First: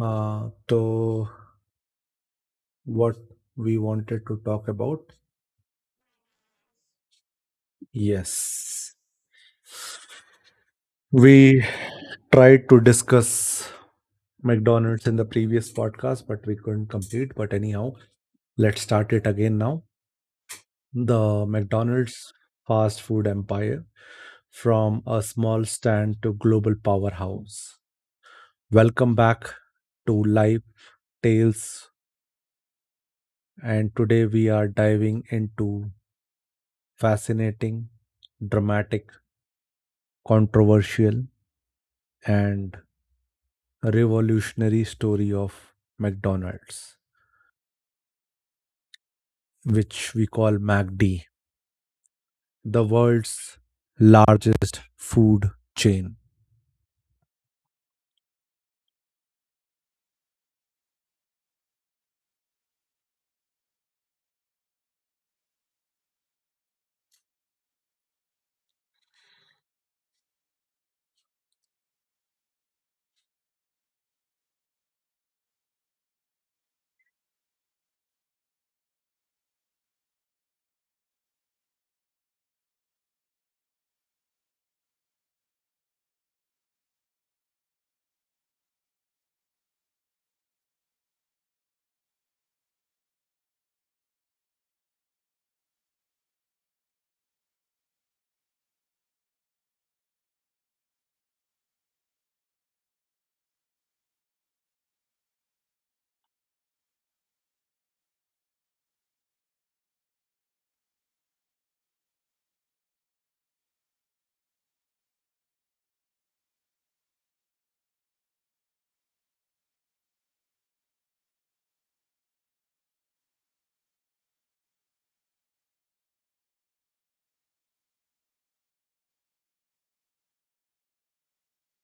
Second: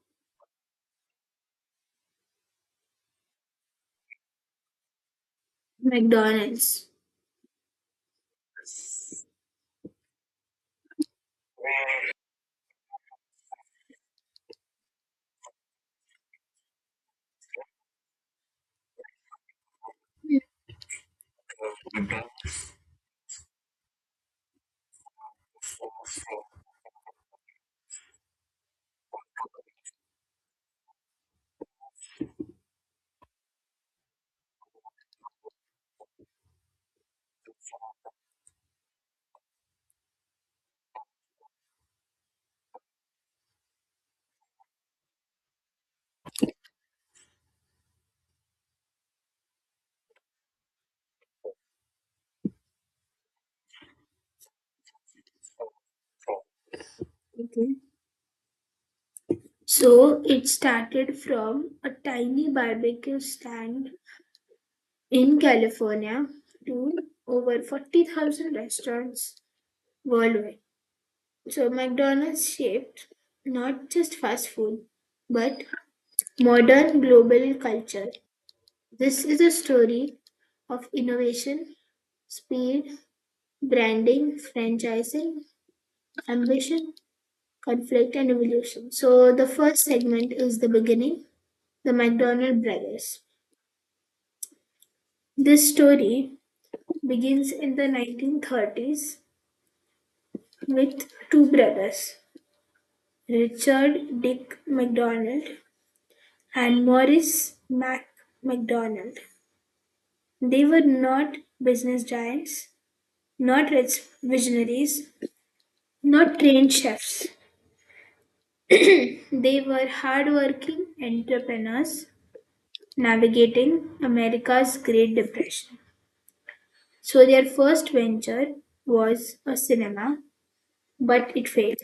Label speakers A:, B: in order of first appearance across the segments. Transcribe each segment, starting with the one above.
A: So what we wanted to talk about?
B: McDonald's.
A: Yes, we tried to discuss McDonald's in the previous podcast, but we couldn't complete. But anyhow, let's start it again now.
B: Hmm.
A: The McDonald's fast food empire from a small stand to global powerhouse. Welcome back to Live Tales, and today we are diving into fascinating, dramatic, controversial and revolutionary story of McDonald's, which we call MACD, the world's largest food chain.
B: Okay. So it started from a tiny barbecue stand in California to over 40,000 restaurants worldwide. So McDonald's shaped not just fast food, but modern global culture. This is a story of innovation, speed, branding, franchising, ambition, conflict and evolution. So, the first segment is the beginning, the McDonald brothers. This story begins in the 1930s with two brothers, Richard Dick McDonald and Maurice Mac McDonald. They were not business giants, not rich visionaries, not trained chefs. They were hardworking entrepreneurs navigating America's Great Depression. So their first venture was a cinema, but it failed.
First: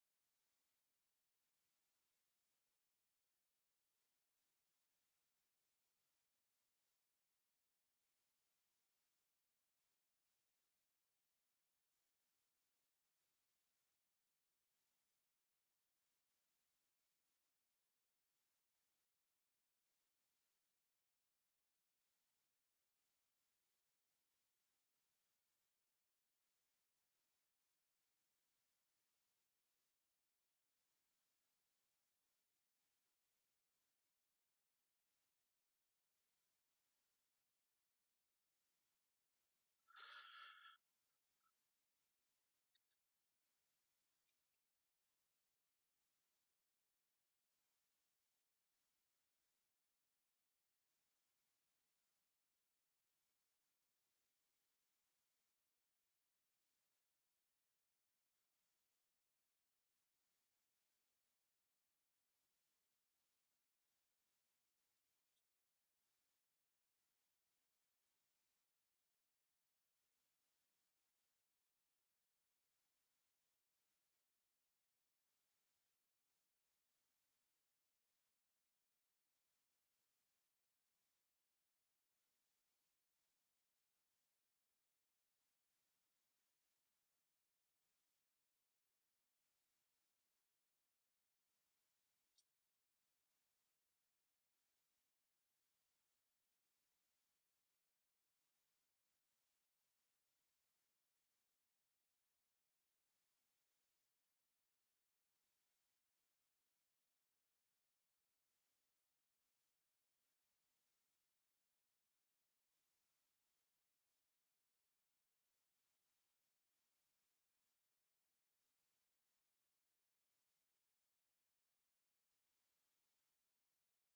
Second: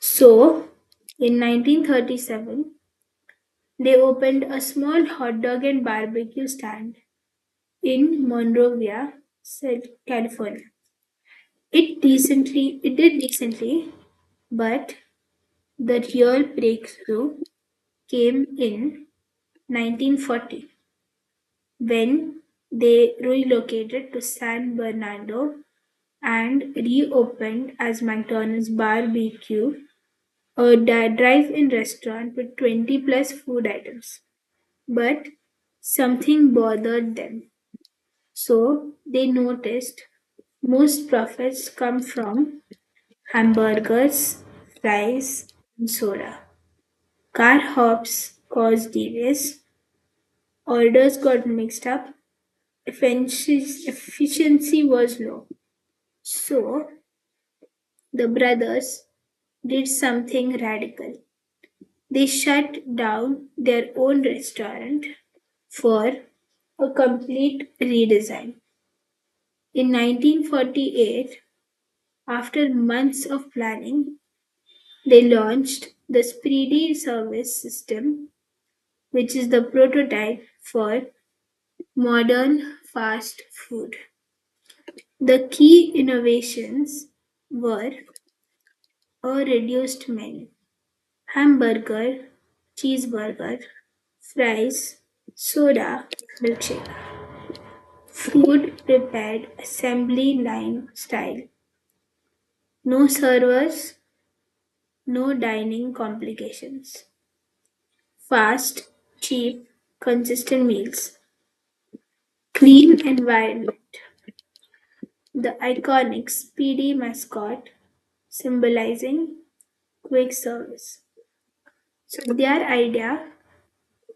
B: So in 1937, they opened a small hot dog and barbecue stand in Monrovia, said California. It did decently, but the real breakthrough came in 1940 when they relocated to San Bernardo and reopened as McDonald's Bar-B-Q, a drive-in restaurant with 20 plus food items. But something bothered them. So they noticed most profits come from hamburgers, fries, and soda. Car hops caused delays, orders got mixed up, efficiency efficiency was low. So the brothers did something radical. They shut down their own restaurant for a complete redesign. In 1948, after months of planning, they launched the Spready service system, which is the prototype for modern fast food. The key innovations were a reduced menu: hamburger, cheeseburger, fries, soda, milkshake. Food prepared assembly line style. No servers, no dining complications. Fast, cheap, consistent meals. Clean environment. The iconic speedy mascot symbolizing quick service. So their idea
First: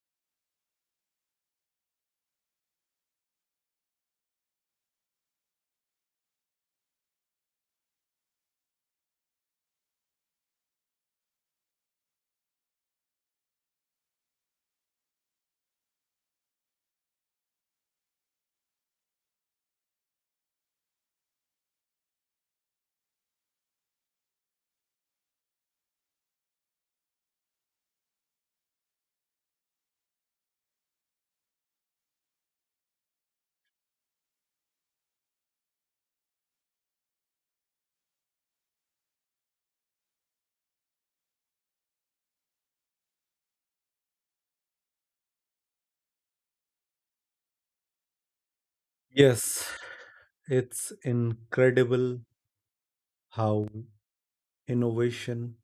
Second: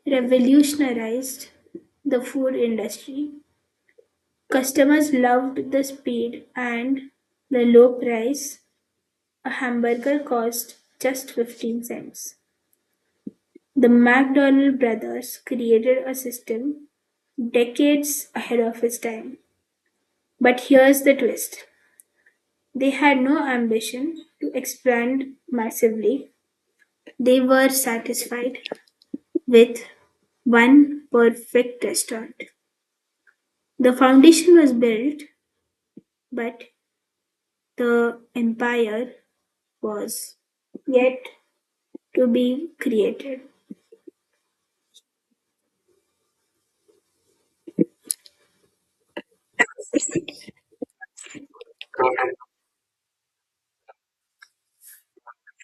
B: revolutionized the food industry. Customers loved the speed and the low price; a hamburger cost just 15 cents. The McDonald brothers created a system decades ahead of its time. But here's the twist: they had no ambition to expand massively, they were satisfied with one perfect restaurant. The foundation was built, but the empire was yet to be created.
A: Yes, it's incredible how innovation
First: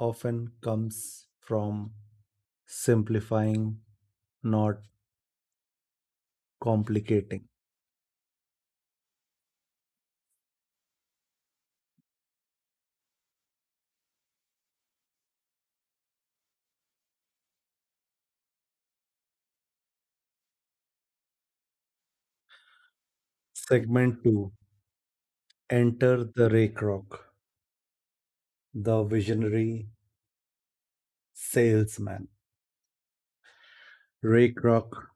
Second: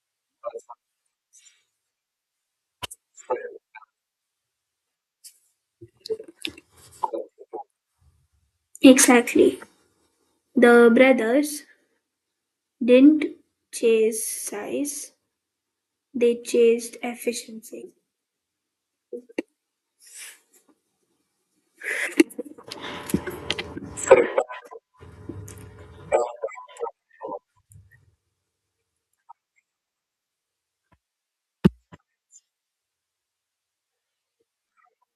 A: often comes from simplifying, not complicating.
B: Exactly. The brothers didn't chase size, they chased efficiency.
A: Segment 2: enter the Ray Kroc, the visionary salesman. Ray Kroc,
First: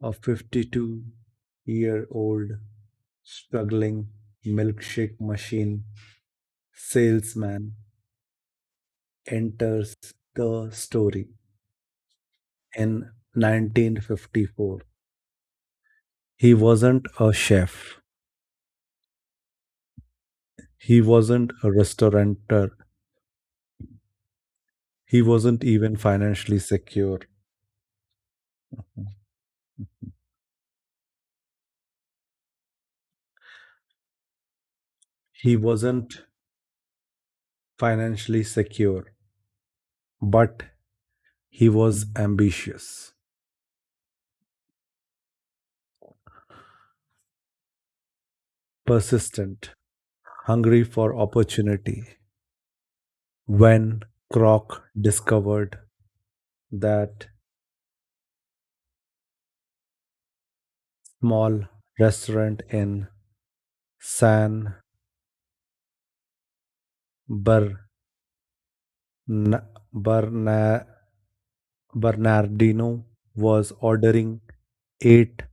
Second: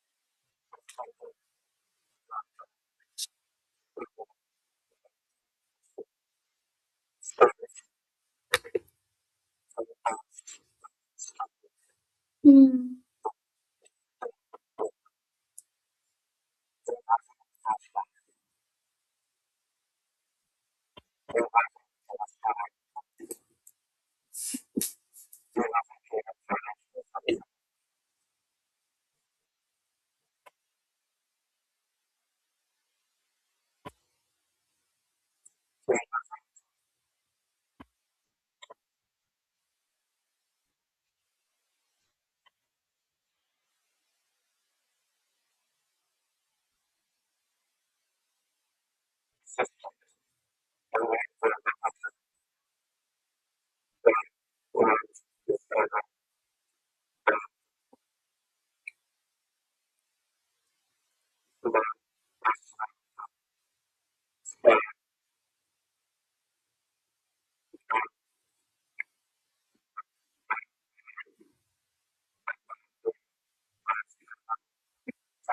A: a 52-year-old struggling milkshake machine salesman, enters the story
B: Hmm.
A: in 1954. He wasn't a chef, he wasn't a restaurateur, he wasn't even financially secure. He wasn't financially secure, but he was ambitious, persistent, hungry for opportunity. When Kroc discovered that small restaurant in San Bern- Berna- Bernardino was ordering eight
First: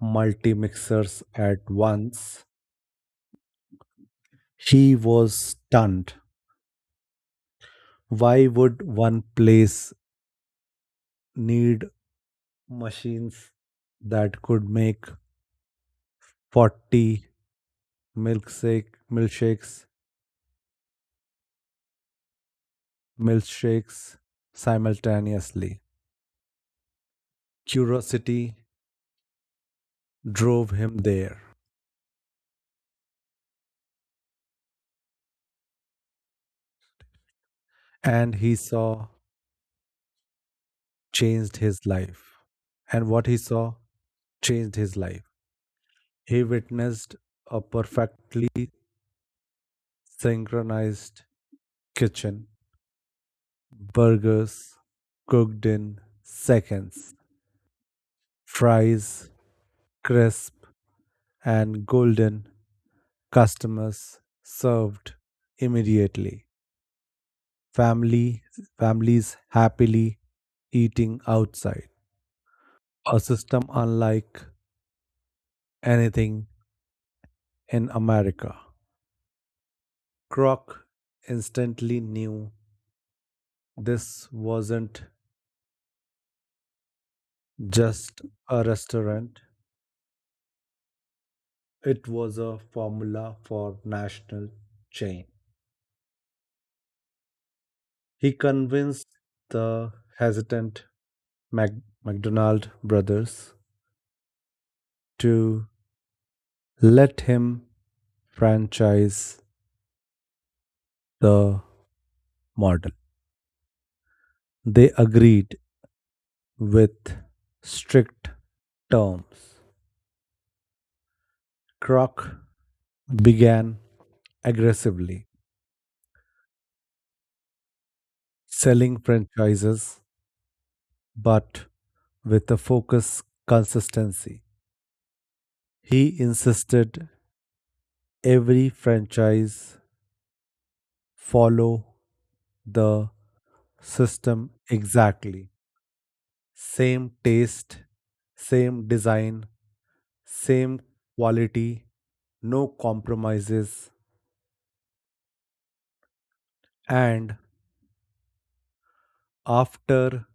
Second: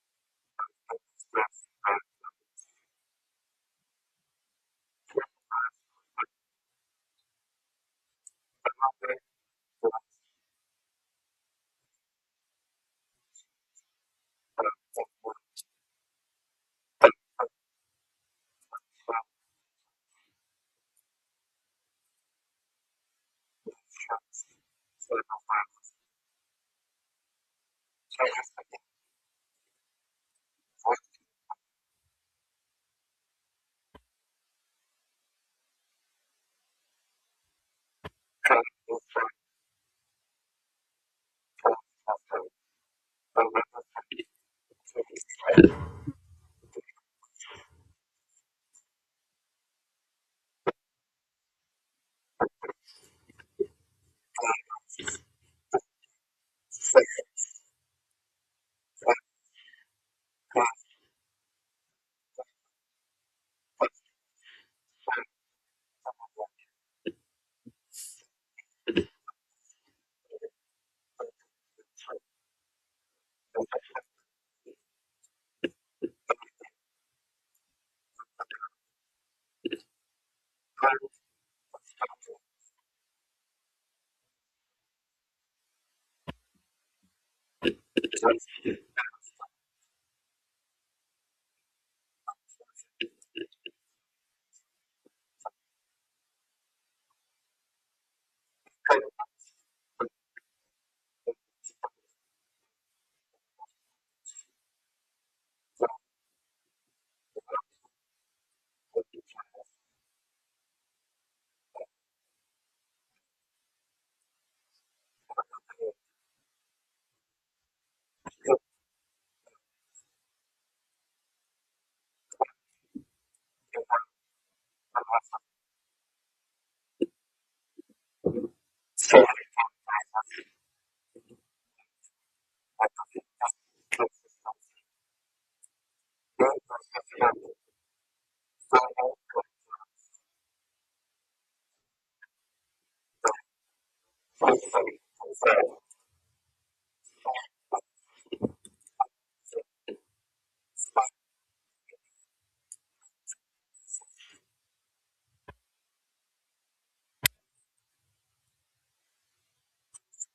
A: multi-mixers at once, he was stunned. Why would one place need machines that could make 40 milkshake, milkshakes, milkshakes simultaneously? Curiosity drove him there. and he saw changed his life. And what he saw changed his life. He witnessed a perfectly synchronized kitchen, burgers cooked in seconds, fries crisp and golden, customers served immediately, family families happily eating outside. A system unlike anything in America. Kroc instantly knew this wasn't just a restaurant, it was a formula for national chain. He convinced the hesitant McDonald brothers to let him franchise the model. They agreed with strict terms. Kroc began aggressively selling franchises but with a focus consistency. He insisted every franchise follow the system exactly. Same taste, same design, same quality, no compromises. And after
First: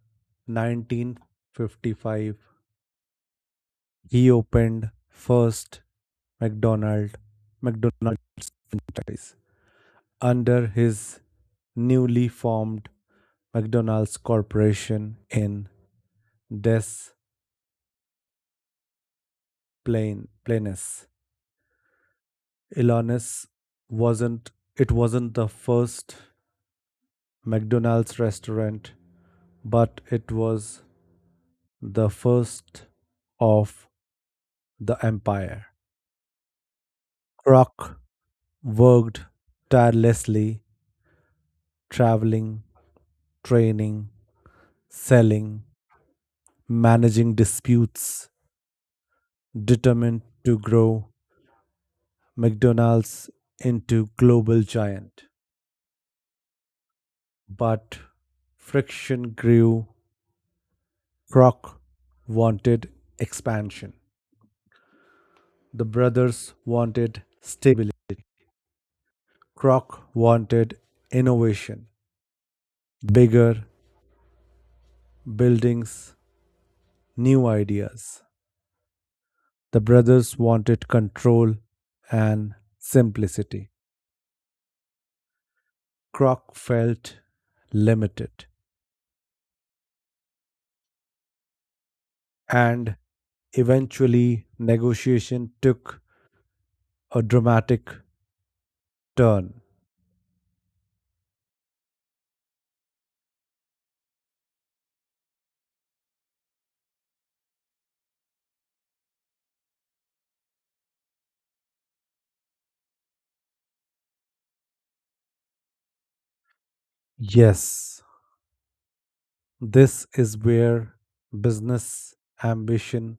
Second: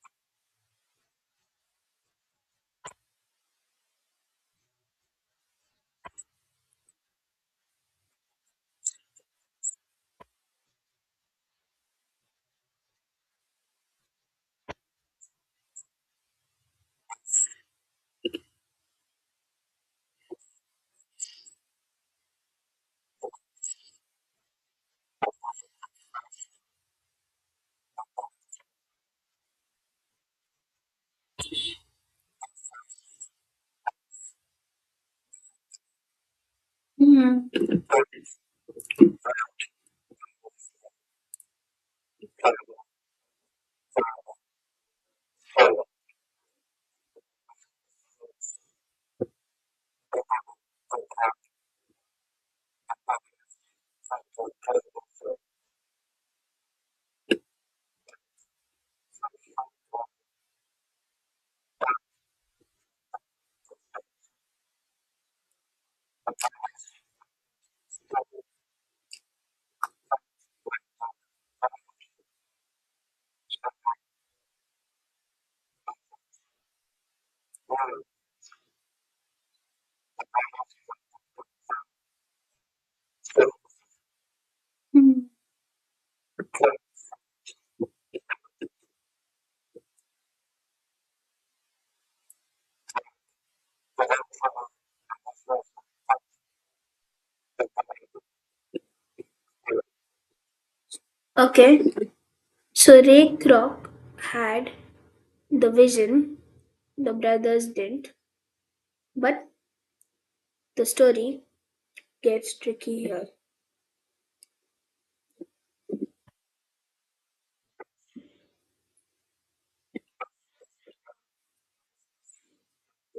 A: 1955, he opened first McDonald McDonald's franchise under his newly formed McDonald's Corporation in Des Plaines. Illinois wasn't, it wasn't the first McDonald's restaurant, but it was the first of the empire.
B: Hmm.
A: Kroc worked tirelessly, traveling, training, selling, managing disputes, determined to grow McDonald's into global giant, but friction grew. Kroc wanted expansion. The brothers wanted stability. Kroc wanted innovation, bigger buildings, new ideas. The brothers wanted control and simplicity.
B: Hmm.
A: Kroc felt limited, and eventually negotiation took a dramatic turn.
B: Okay, so Ray Kroc had the vision, the brothers didn't, but the story gets tricky here.
A: Yes, this is where business ambition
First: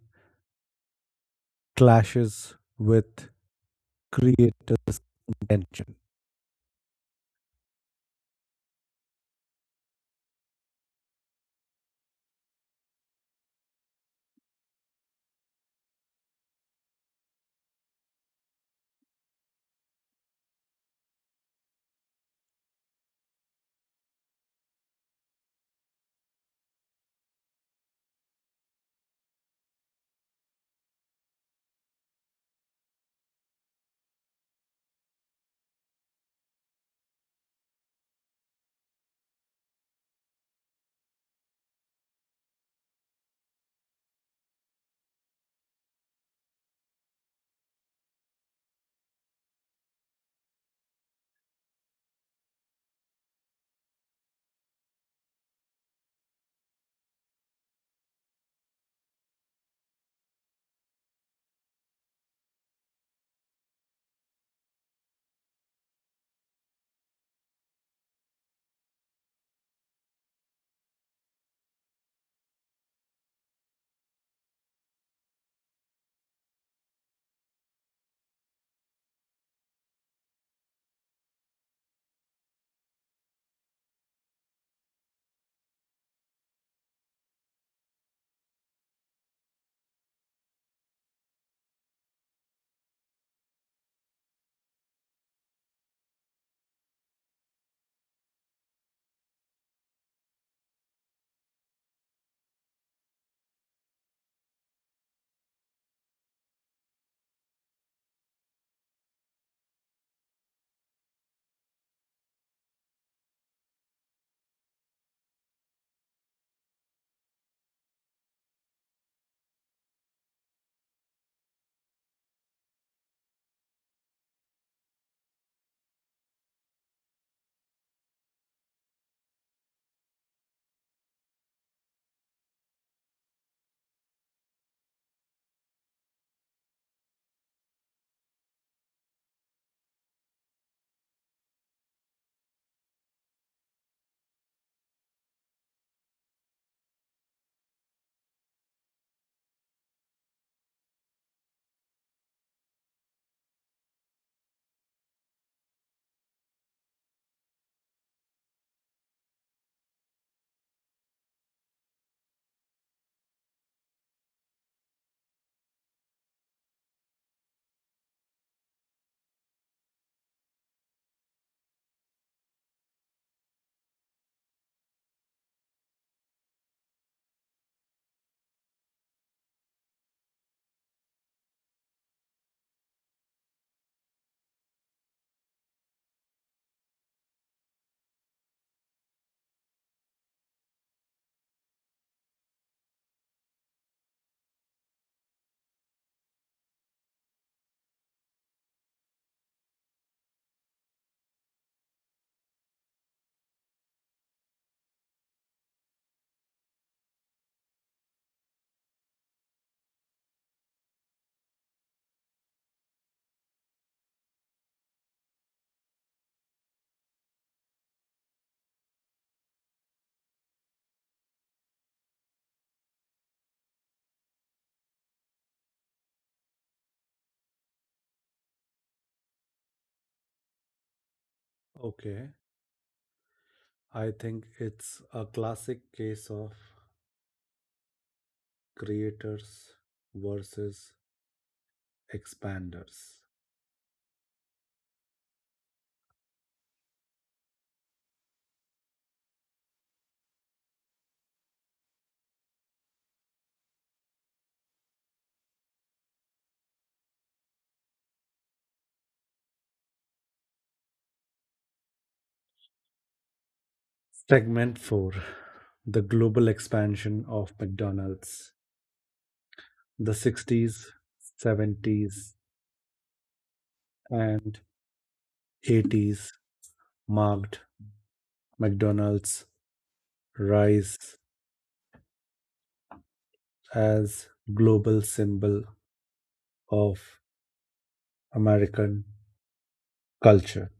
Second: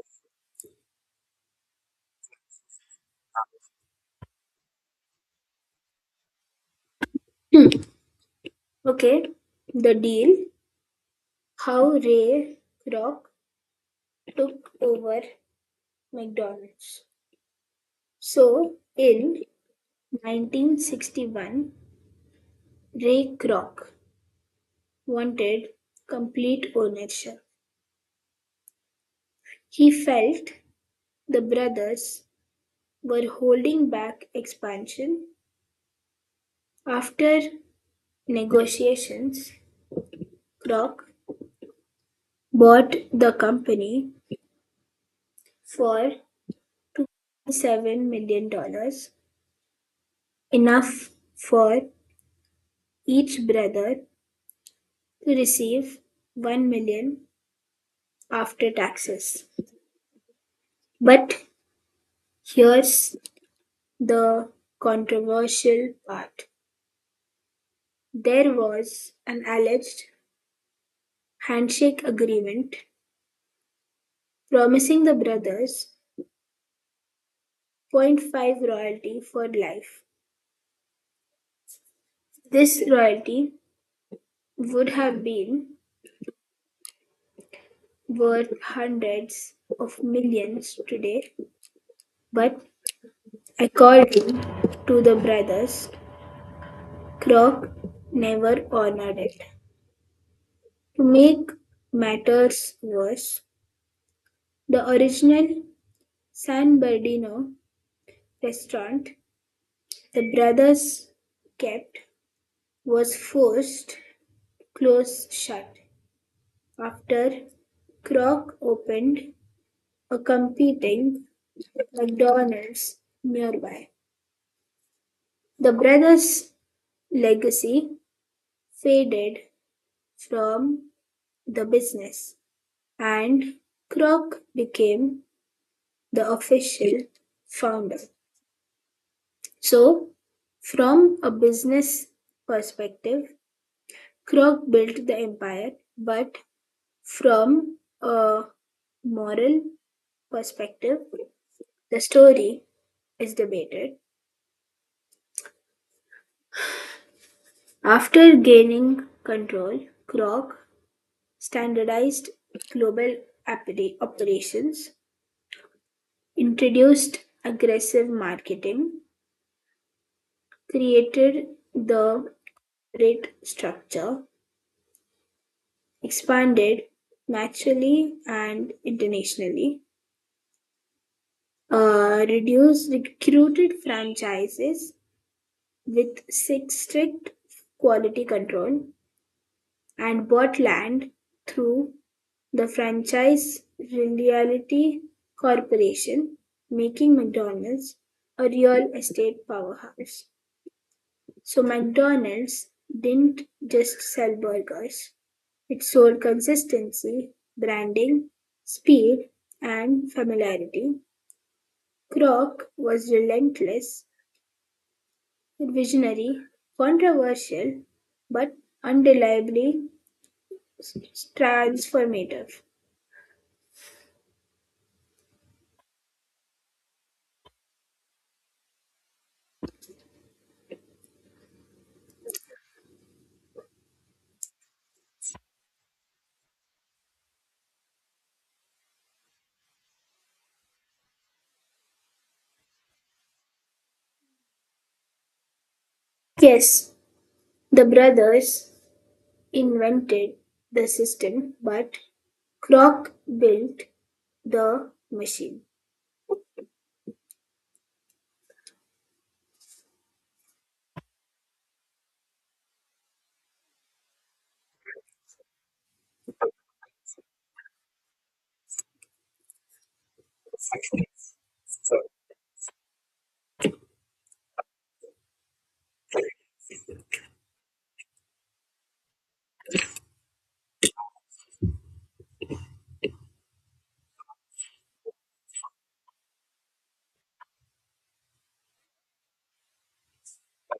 A: clashes with creator's intention.
B: Hmm. Okay, the deal: how Ray Kroc took over McDonald's. So, in 1961, Ray Kroc wanted complete ownership. He felt the brothers were holding back expansion. After negotiations, Kroc bought the company for $7 million dollars, enough for each brother to receive 1 million after taxes. But here's the controversial part. There was an alleged handshake agreement promising the brothers zero point 0.5 royalty for life. This royalty would have been worth hundreds of millions today, but according to the brothers, Kroc never honored it. To make matters worse, the original San Bernardino restaurant the brothers kept was forced to close shut after Kroc opened a competing McDonald's nearby. The brothers' legacy faded from the business, and Kroc became the official founder. So, from a business perspective, Kroc built the empire, but from a moral perspective, the story is debated. After gaining control, Kroc standardized global operations, introduced aggressive marketing, created the rate structure, expanded nationally and internationally, reduced recruited franchises with strict quality control, and bought land through the Franchise Realty Corporation, making McDonald's a real estate powerhouse. So, McDonald's didn't just sell burgers, it sold consistency, branding, speed, and familiarity. Kroc was relentless, visionary, controversial, but undeniably transformative.
A: Okay, I think it's a classic case of creators versus expanders.
B: Yes, the brothers invented the system, but Kroc built the machine.
A: Segment 4: the global expansion of McDonald's. The 60s, 70s, and 80s marked McDonald's rise as global symbol of American culture.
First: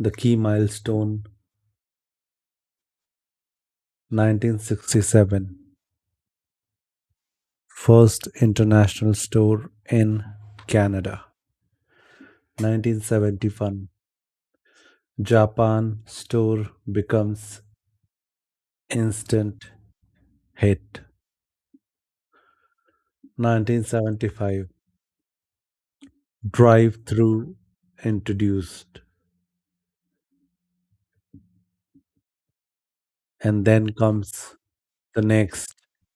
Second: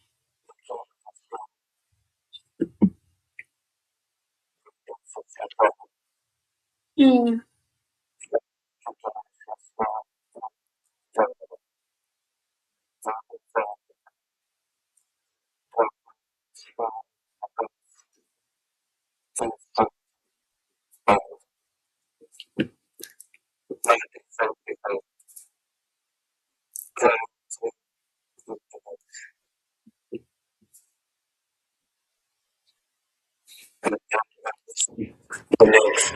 A: The key milestone: 1967,
B: Mm.
A: first international store in Canada. 1971, Japan store becomes instant hit. 1975, drive
B: Hmm.
A: through introduced, and then comes the next.
B: Yes.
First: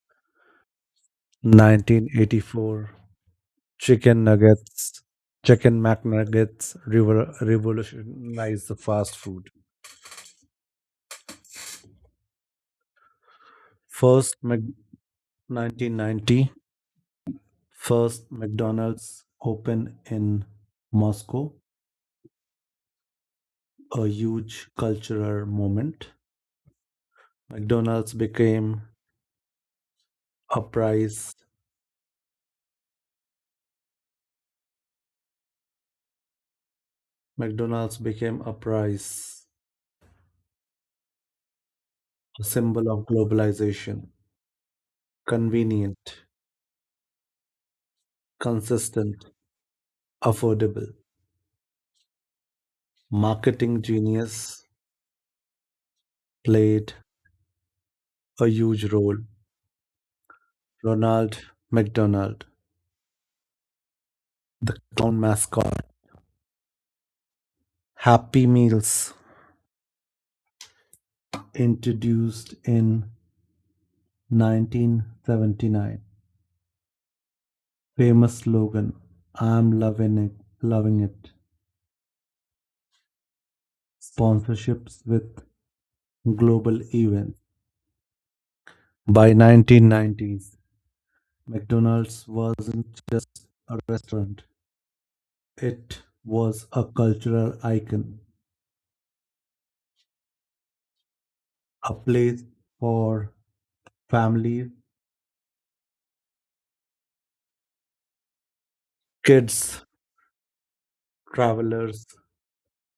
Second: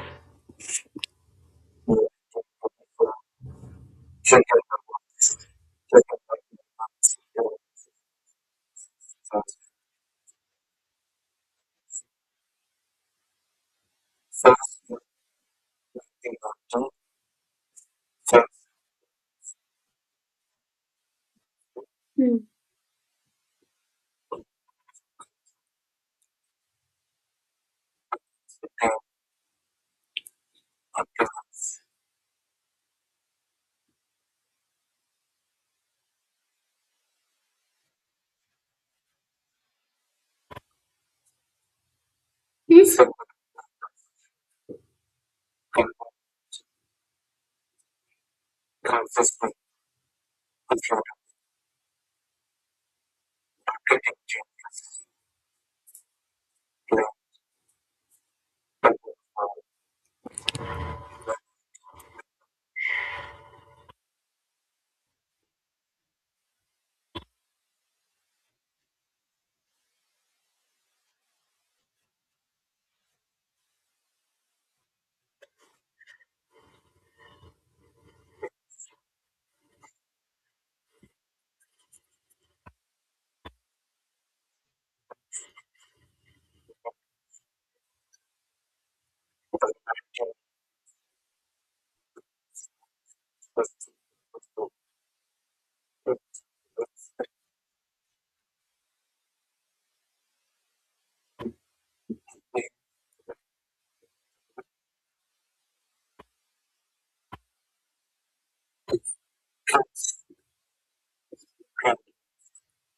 A: 1984, chicken nuggets, chicken McNuggets revolutionized the fast food. First, Mc- 1990, McDonald's opened in Moscow, a huge cultural moment. McDonald's became a prize. McDonald's became a prize, a symbol of globalization, convenient, consistent, affordable. Marketing genius played a huge role. Ronald McDonald, town mascot, Happy Meals, introduced in 1979. Famous slogan, I'm loving it, loving it. Sponsorships with global events. By 1990s, McDonald's wasn't just a restaurant. It was a cultural icon, a place for families, kids, travelers,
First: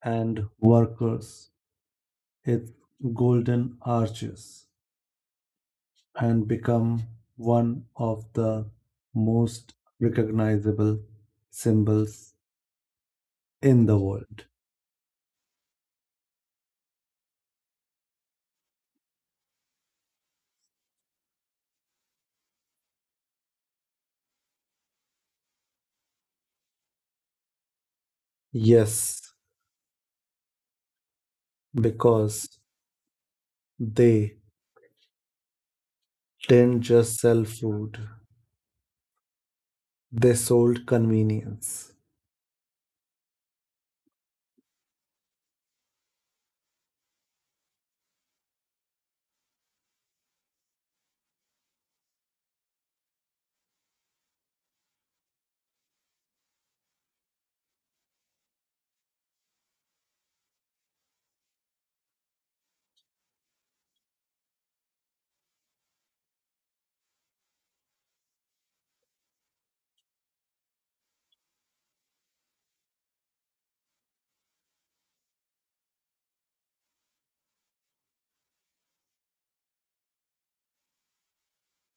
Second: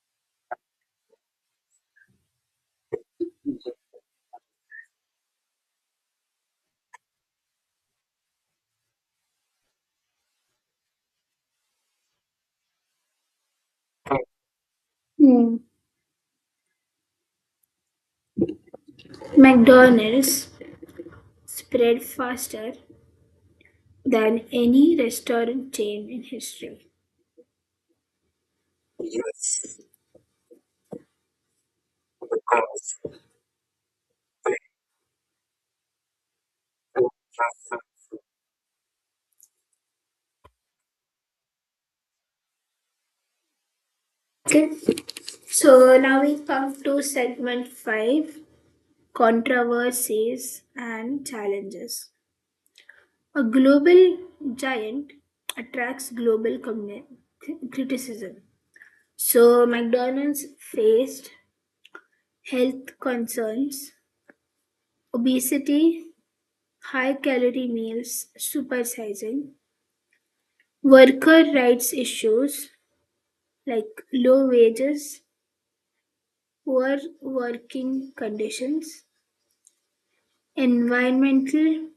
A: and workers. Its golden arches and become one of the most recognizable symbols in the world.
B: Hmm. McDonald's spread faster than any restaurant chain in history.
A: Yes, because they didn't just sell food, they sold convenience.
B: Okay, so now we come to segment five: controversies and challenges. A global giant attracts global criticism. So, McDonald's faced health concerns, obesity, high calorie meals, supersizing, worker rights issues like low wages, poor working conditions, environmental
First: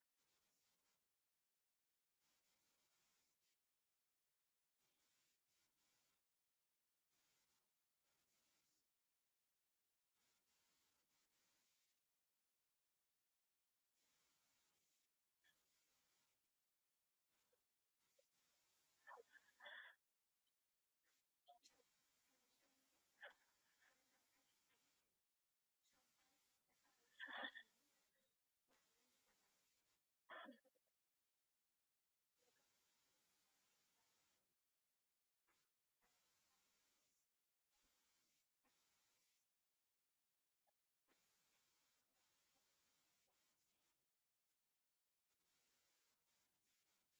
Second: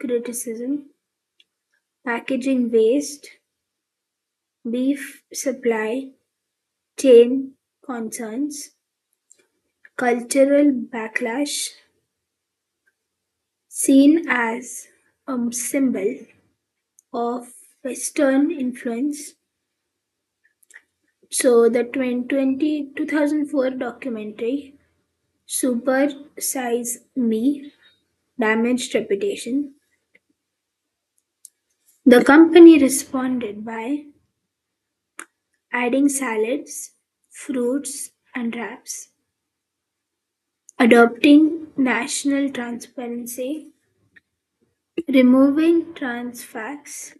B: criticism, packaging waste, beef supply chain concerns, cultural backlash, seen as a symbol of Western influence. So the 2020 2004 documentary Super Size Me damaged reputation. The company responded by adding salads, fruits, and wraps, adopting national transparency, removing trans fats,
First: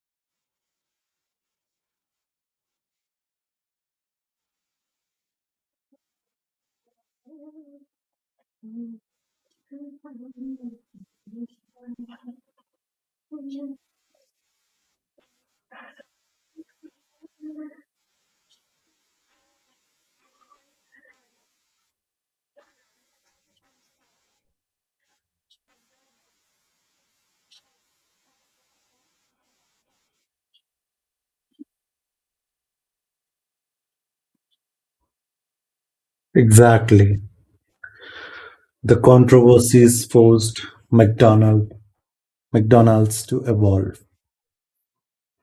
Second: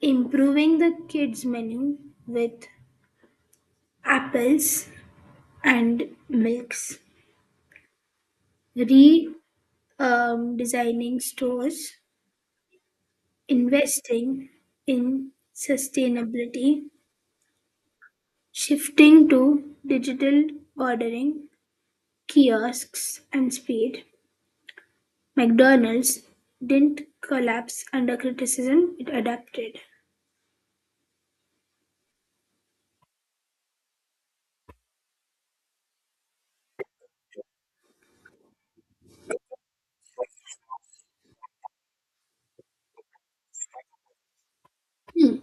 B: improving the kids menu with apples and milks, re designing stores, investing in sustainability, shifting to digital ordering, kiosks and speed. McDonald's didn't collapse under criticism, it adapted.
A: Exactly. The controversies forced McDonald, McDonald's to evolve.
B: Hmm.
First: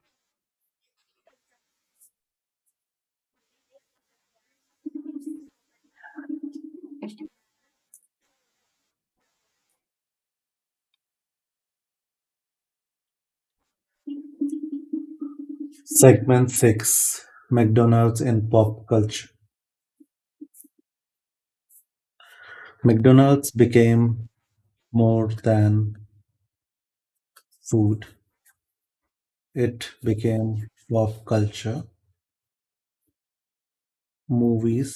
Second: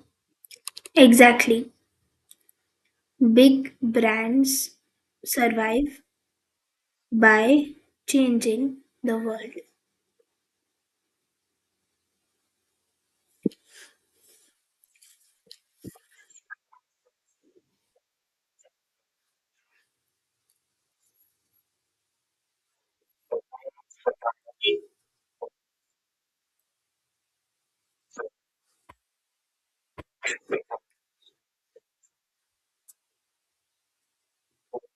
B: Exactly. Big brands survive by changing the world.
A: Segment 6: McDonald's in pop culture. McDonald's became more than food. It became pop culture, movies,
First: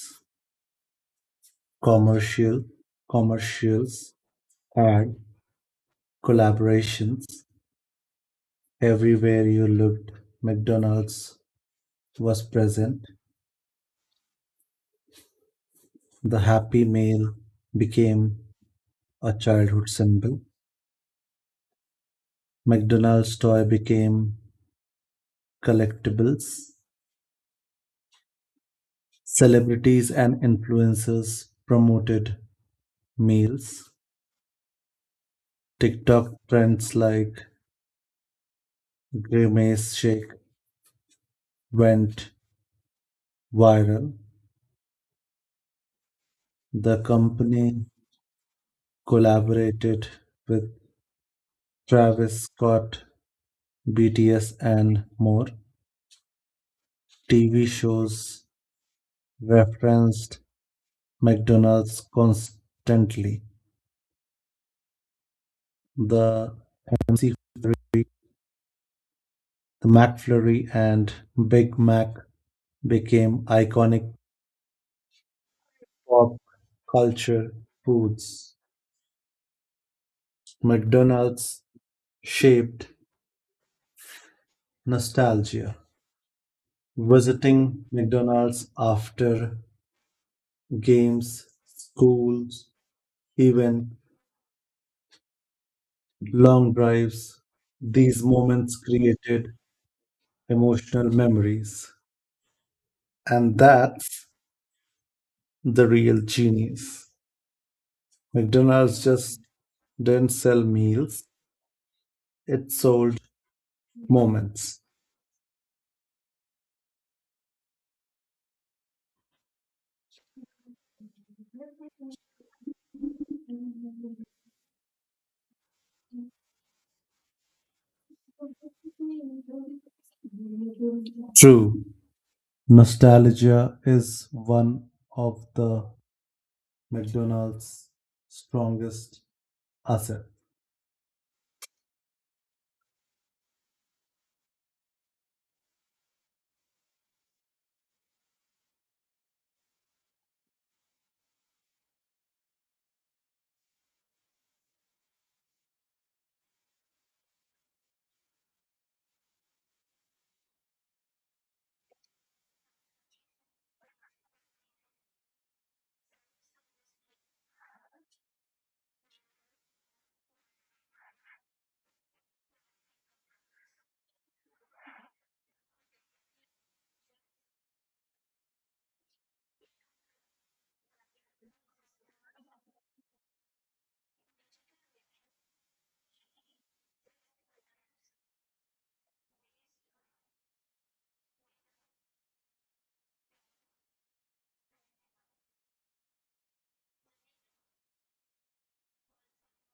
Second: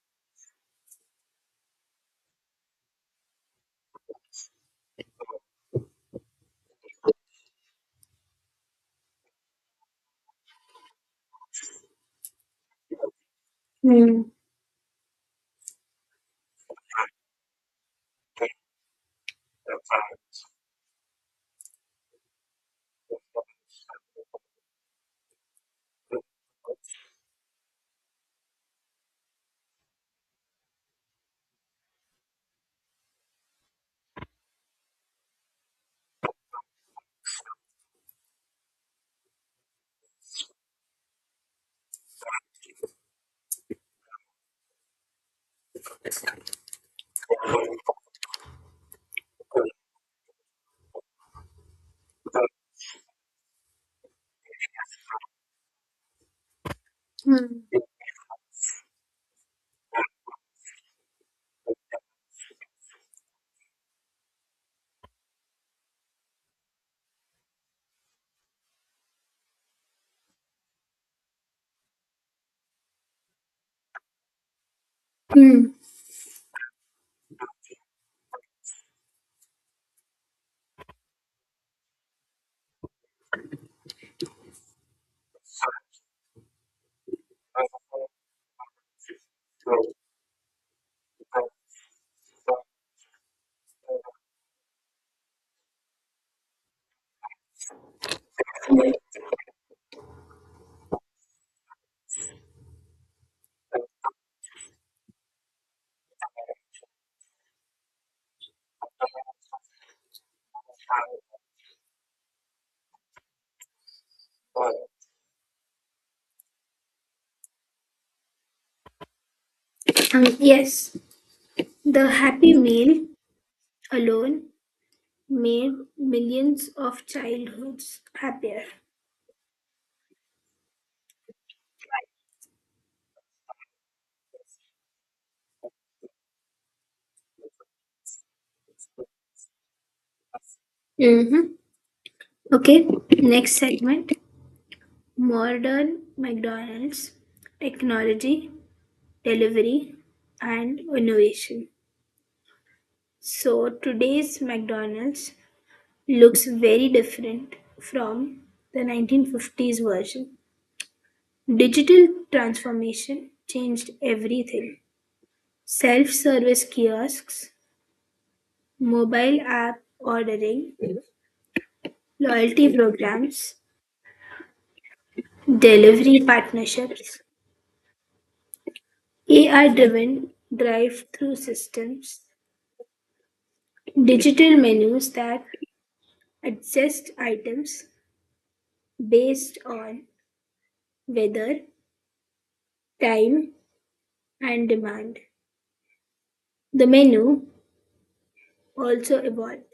A: commercial, commercials, and collaborations. Everywhere you looked, McDonald's was present.
B: Hmm.
A: The Happy Meal became a childhood symbol. McDonald's toy became collectibles. Celebrities and influencers promoted meals. TikTok trends like Grimace shake went viral, the company collaborated with Travis Scott, BTS, and more. TV
B: Hmm.
A: shows referenced McDonald's constantly. The MC, the McFlurry, and Big Mac became iconic
B: Hmm.
A: pop culture foods. McDonald's shaped nostalgia. Visiting McDonald's after games, schools, even long drives. These moments created emotional memories. And that's the real genius. McDonald's just didn't sell meals, it sold
B: Um,
A: moments.
B: yes, the Happy Meal alone made millions of childhoods happier.
A: True. Nostalgia is one of the McDonald's strongest assets.
B: Mm-hmm. Okay, next segment: modern McDonald's, technology, delivery, and innovation. So, today's McDonald's looks very different from the 1950s version. Digital transformation changed everything. Self service kiosks, mobile app ordering, loyalty programs, delivery partnerships, AI driven drive through systems, digital menus that adjust items based on weather, time, and demand. The menu also evolved:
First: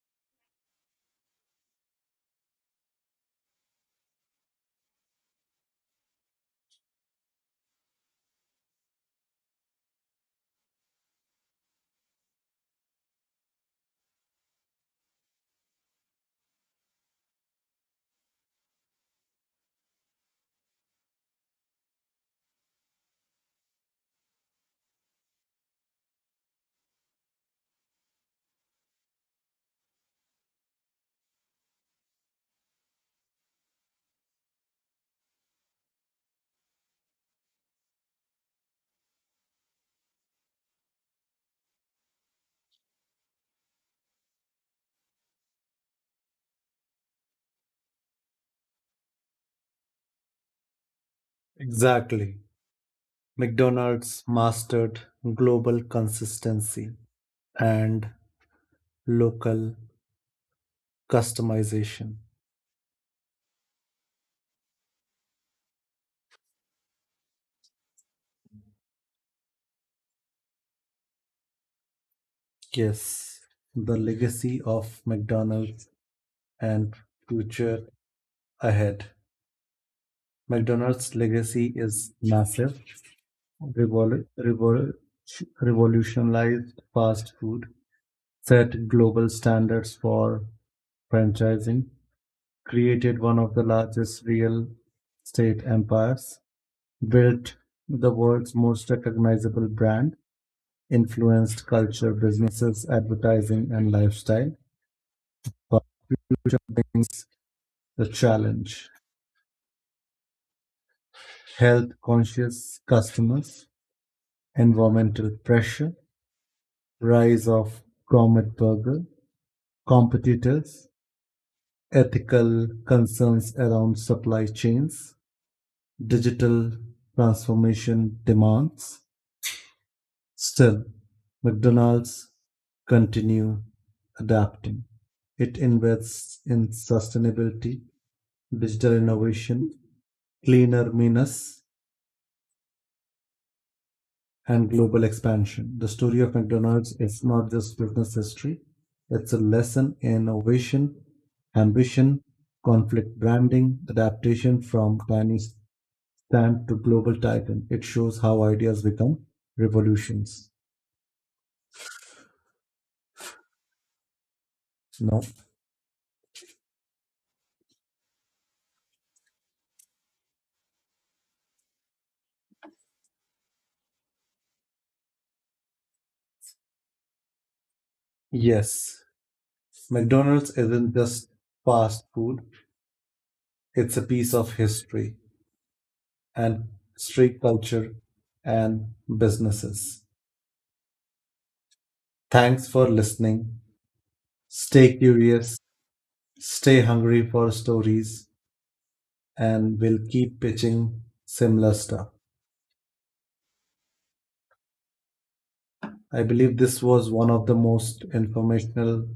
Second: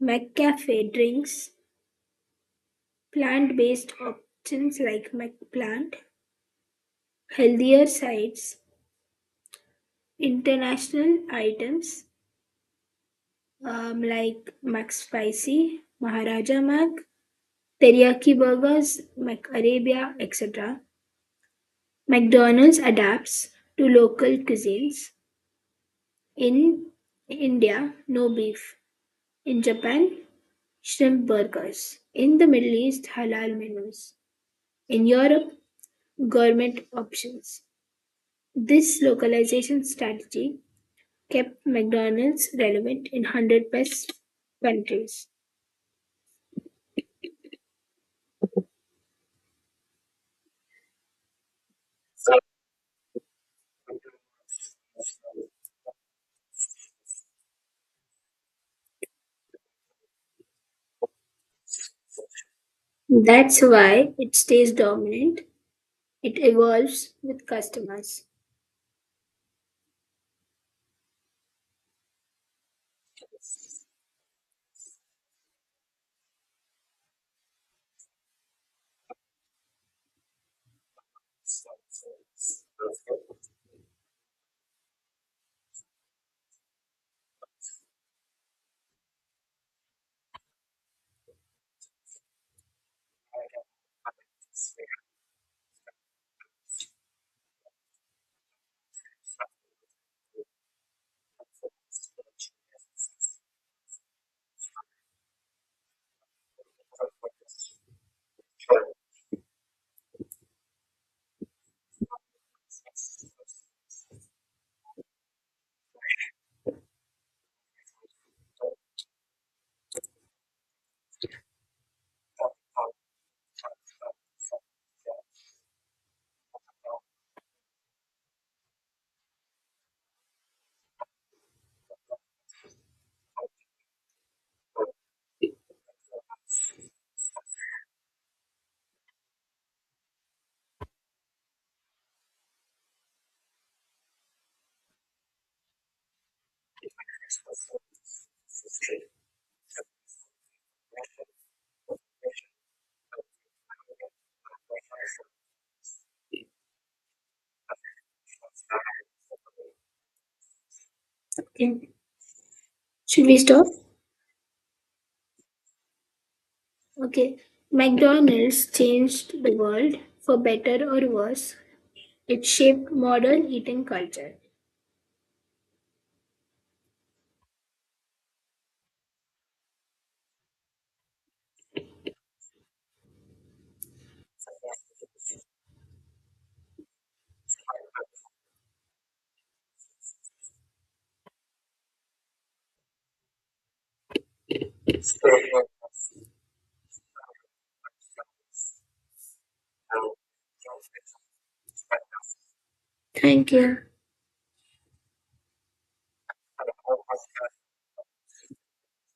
B: McCafe drinks, plant-based options like McPlant, healthier sides, international items like McSpicy, Maharaja Mac, teriyaki burgers, McArabia, etc. McDonald's adapts to local cuisines. In India, no beef. In Japan, shrimp burgers. In the Middle East, halal menus. In Europe, gourmet options. This localization strategy kept McDonald's relevant in 100 plus countries.
A: Exactly. McDonald's mastered global consistency and local customization.
B: That's why it stays dominant. It evolves with customers.
A: Yes, the legacy of McDonald's and future ahead. McDonald's legacy is massive, revol- revol- revolutionized fast food, set global standards for franchising, created one of the largest real estate empires, built the world's most recognizable brand, influenced culture, businesses, advertising, and lifestyle. But future brings the challenge: health conscious customers, environmental pressure, rise of gourmet burger, competitors, ethical concerns around supply chains, digital transformation demands. Still, McDonald's continue adapting. It invests in sustainability, digital innovation, cleaner means, and global expansion. The story of McDonald's is not just business history, it's a lesson in innovation, ambition, conflict branding, adaptation from tiny stand to global titan. It shows how ideas become revolutions.
B: Okay. Should we stop?
A: No?
B: Okay. McDonald's changed the world for better or worse. It shaped modern eating culture.
A: Yes. McDonald's isn't just fast food, it's a piece of history and street culture and businesses. Thanks for listening. Stay curious, stay hungry for stories, and we'll keep pitching similar stuff.
B: Thank you.
A: I believe this was one of the most informational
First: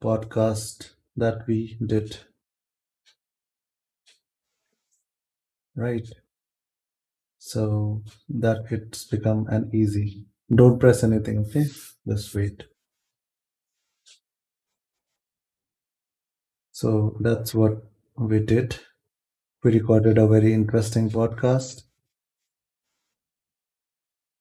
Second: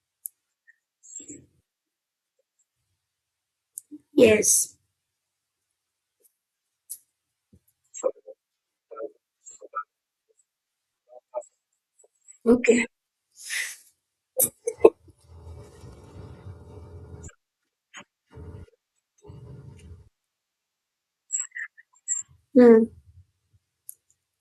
A: podcasts that we did,
B: Yes.
A: right? So that it's become an easy. Don't press anything, okay? Just wait.
B: Okay.
A: So that's what we did. We recorded a very interesting podcast
B: Hmm.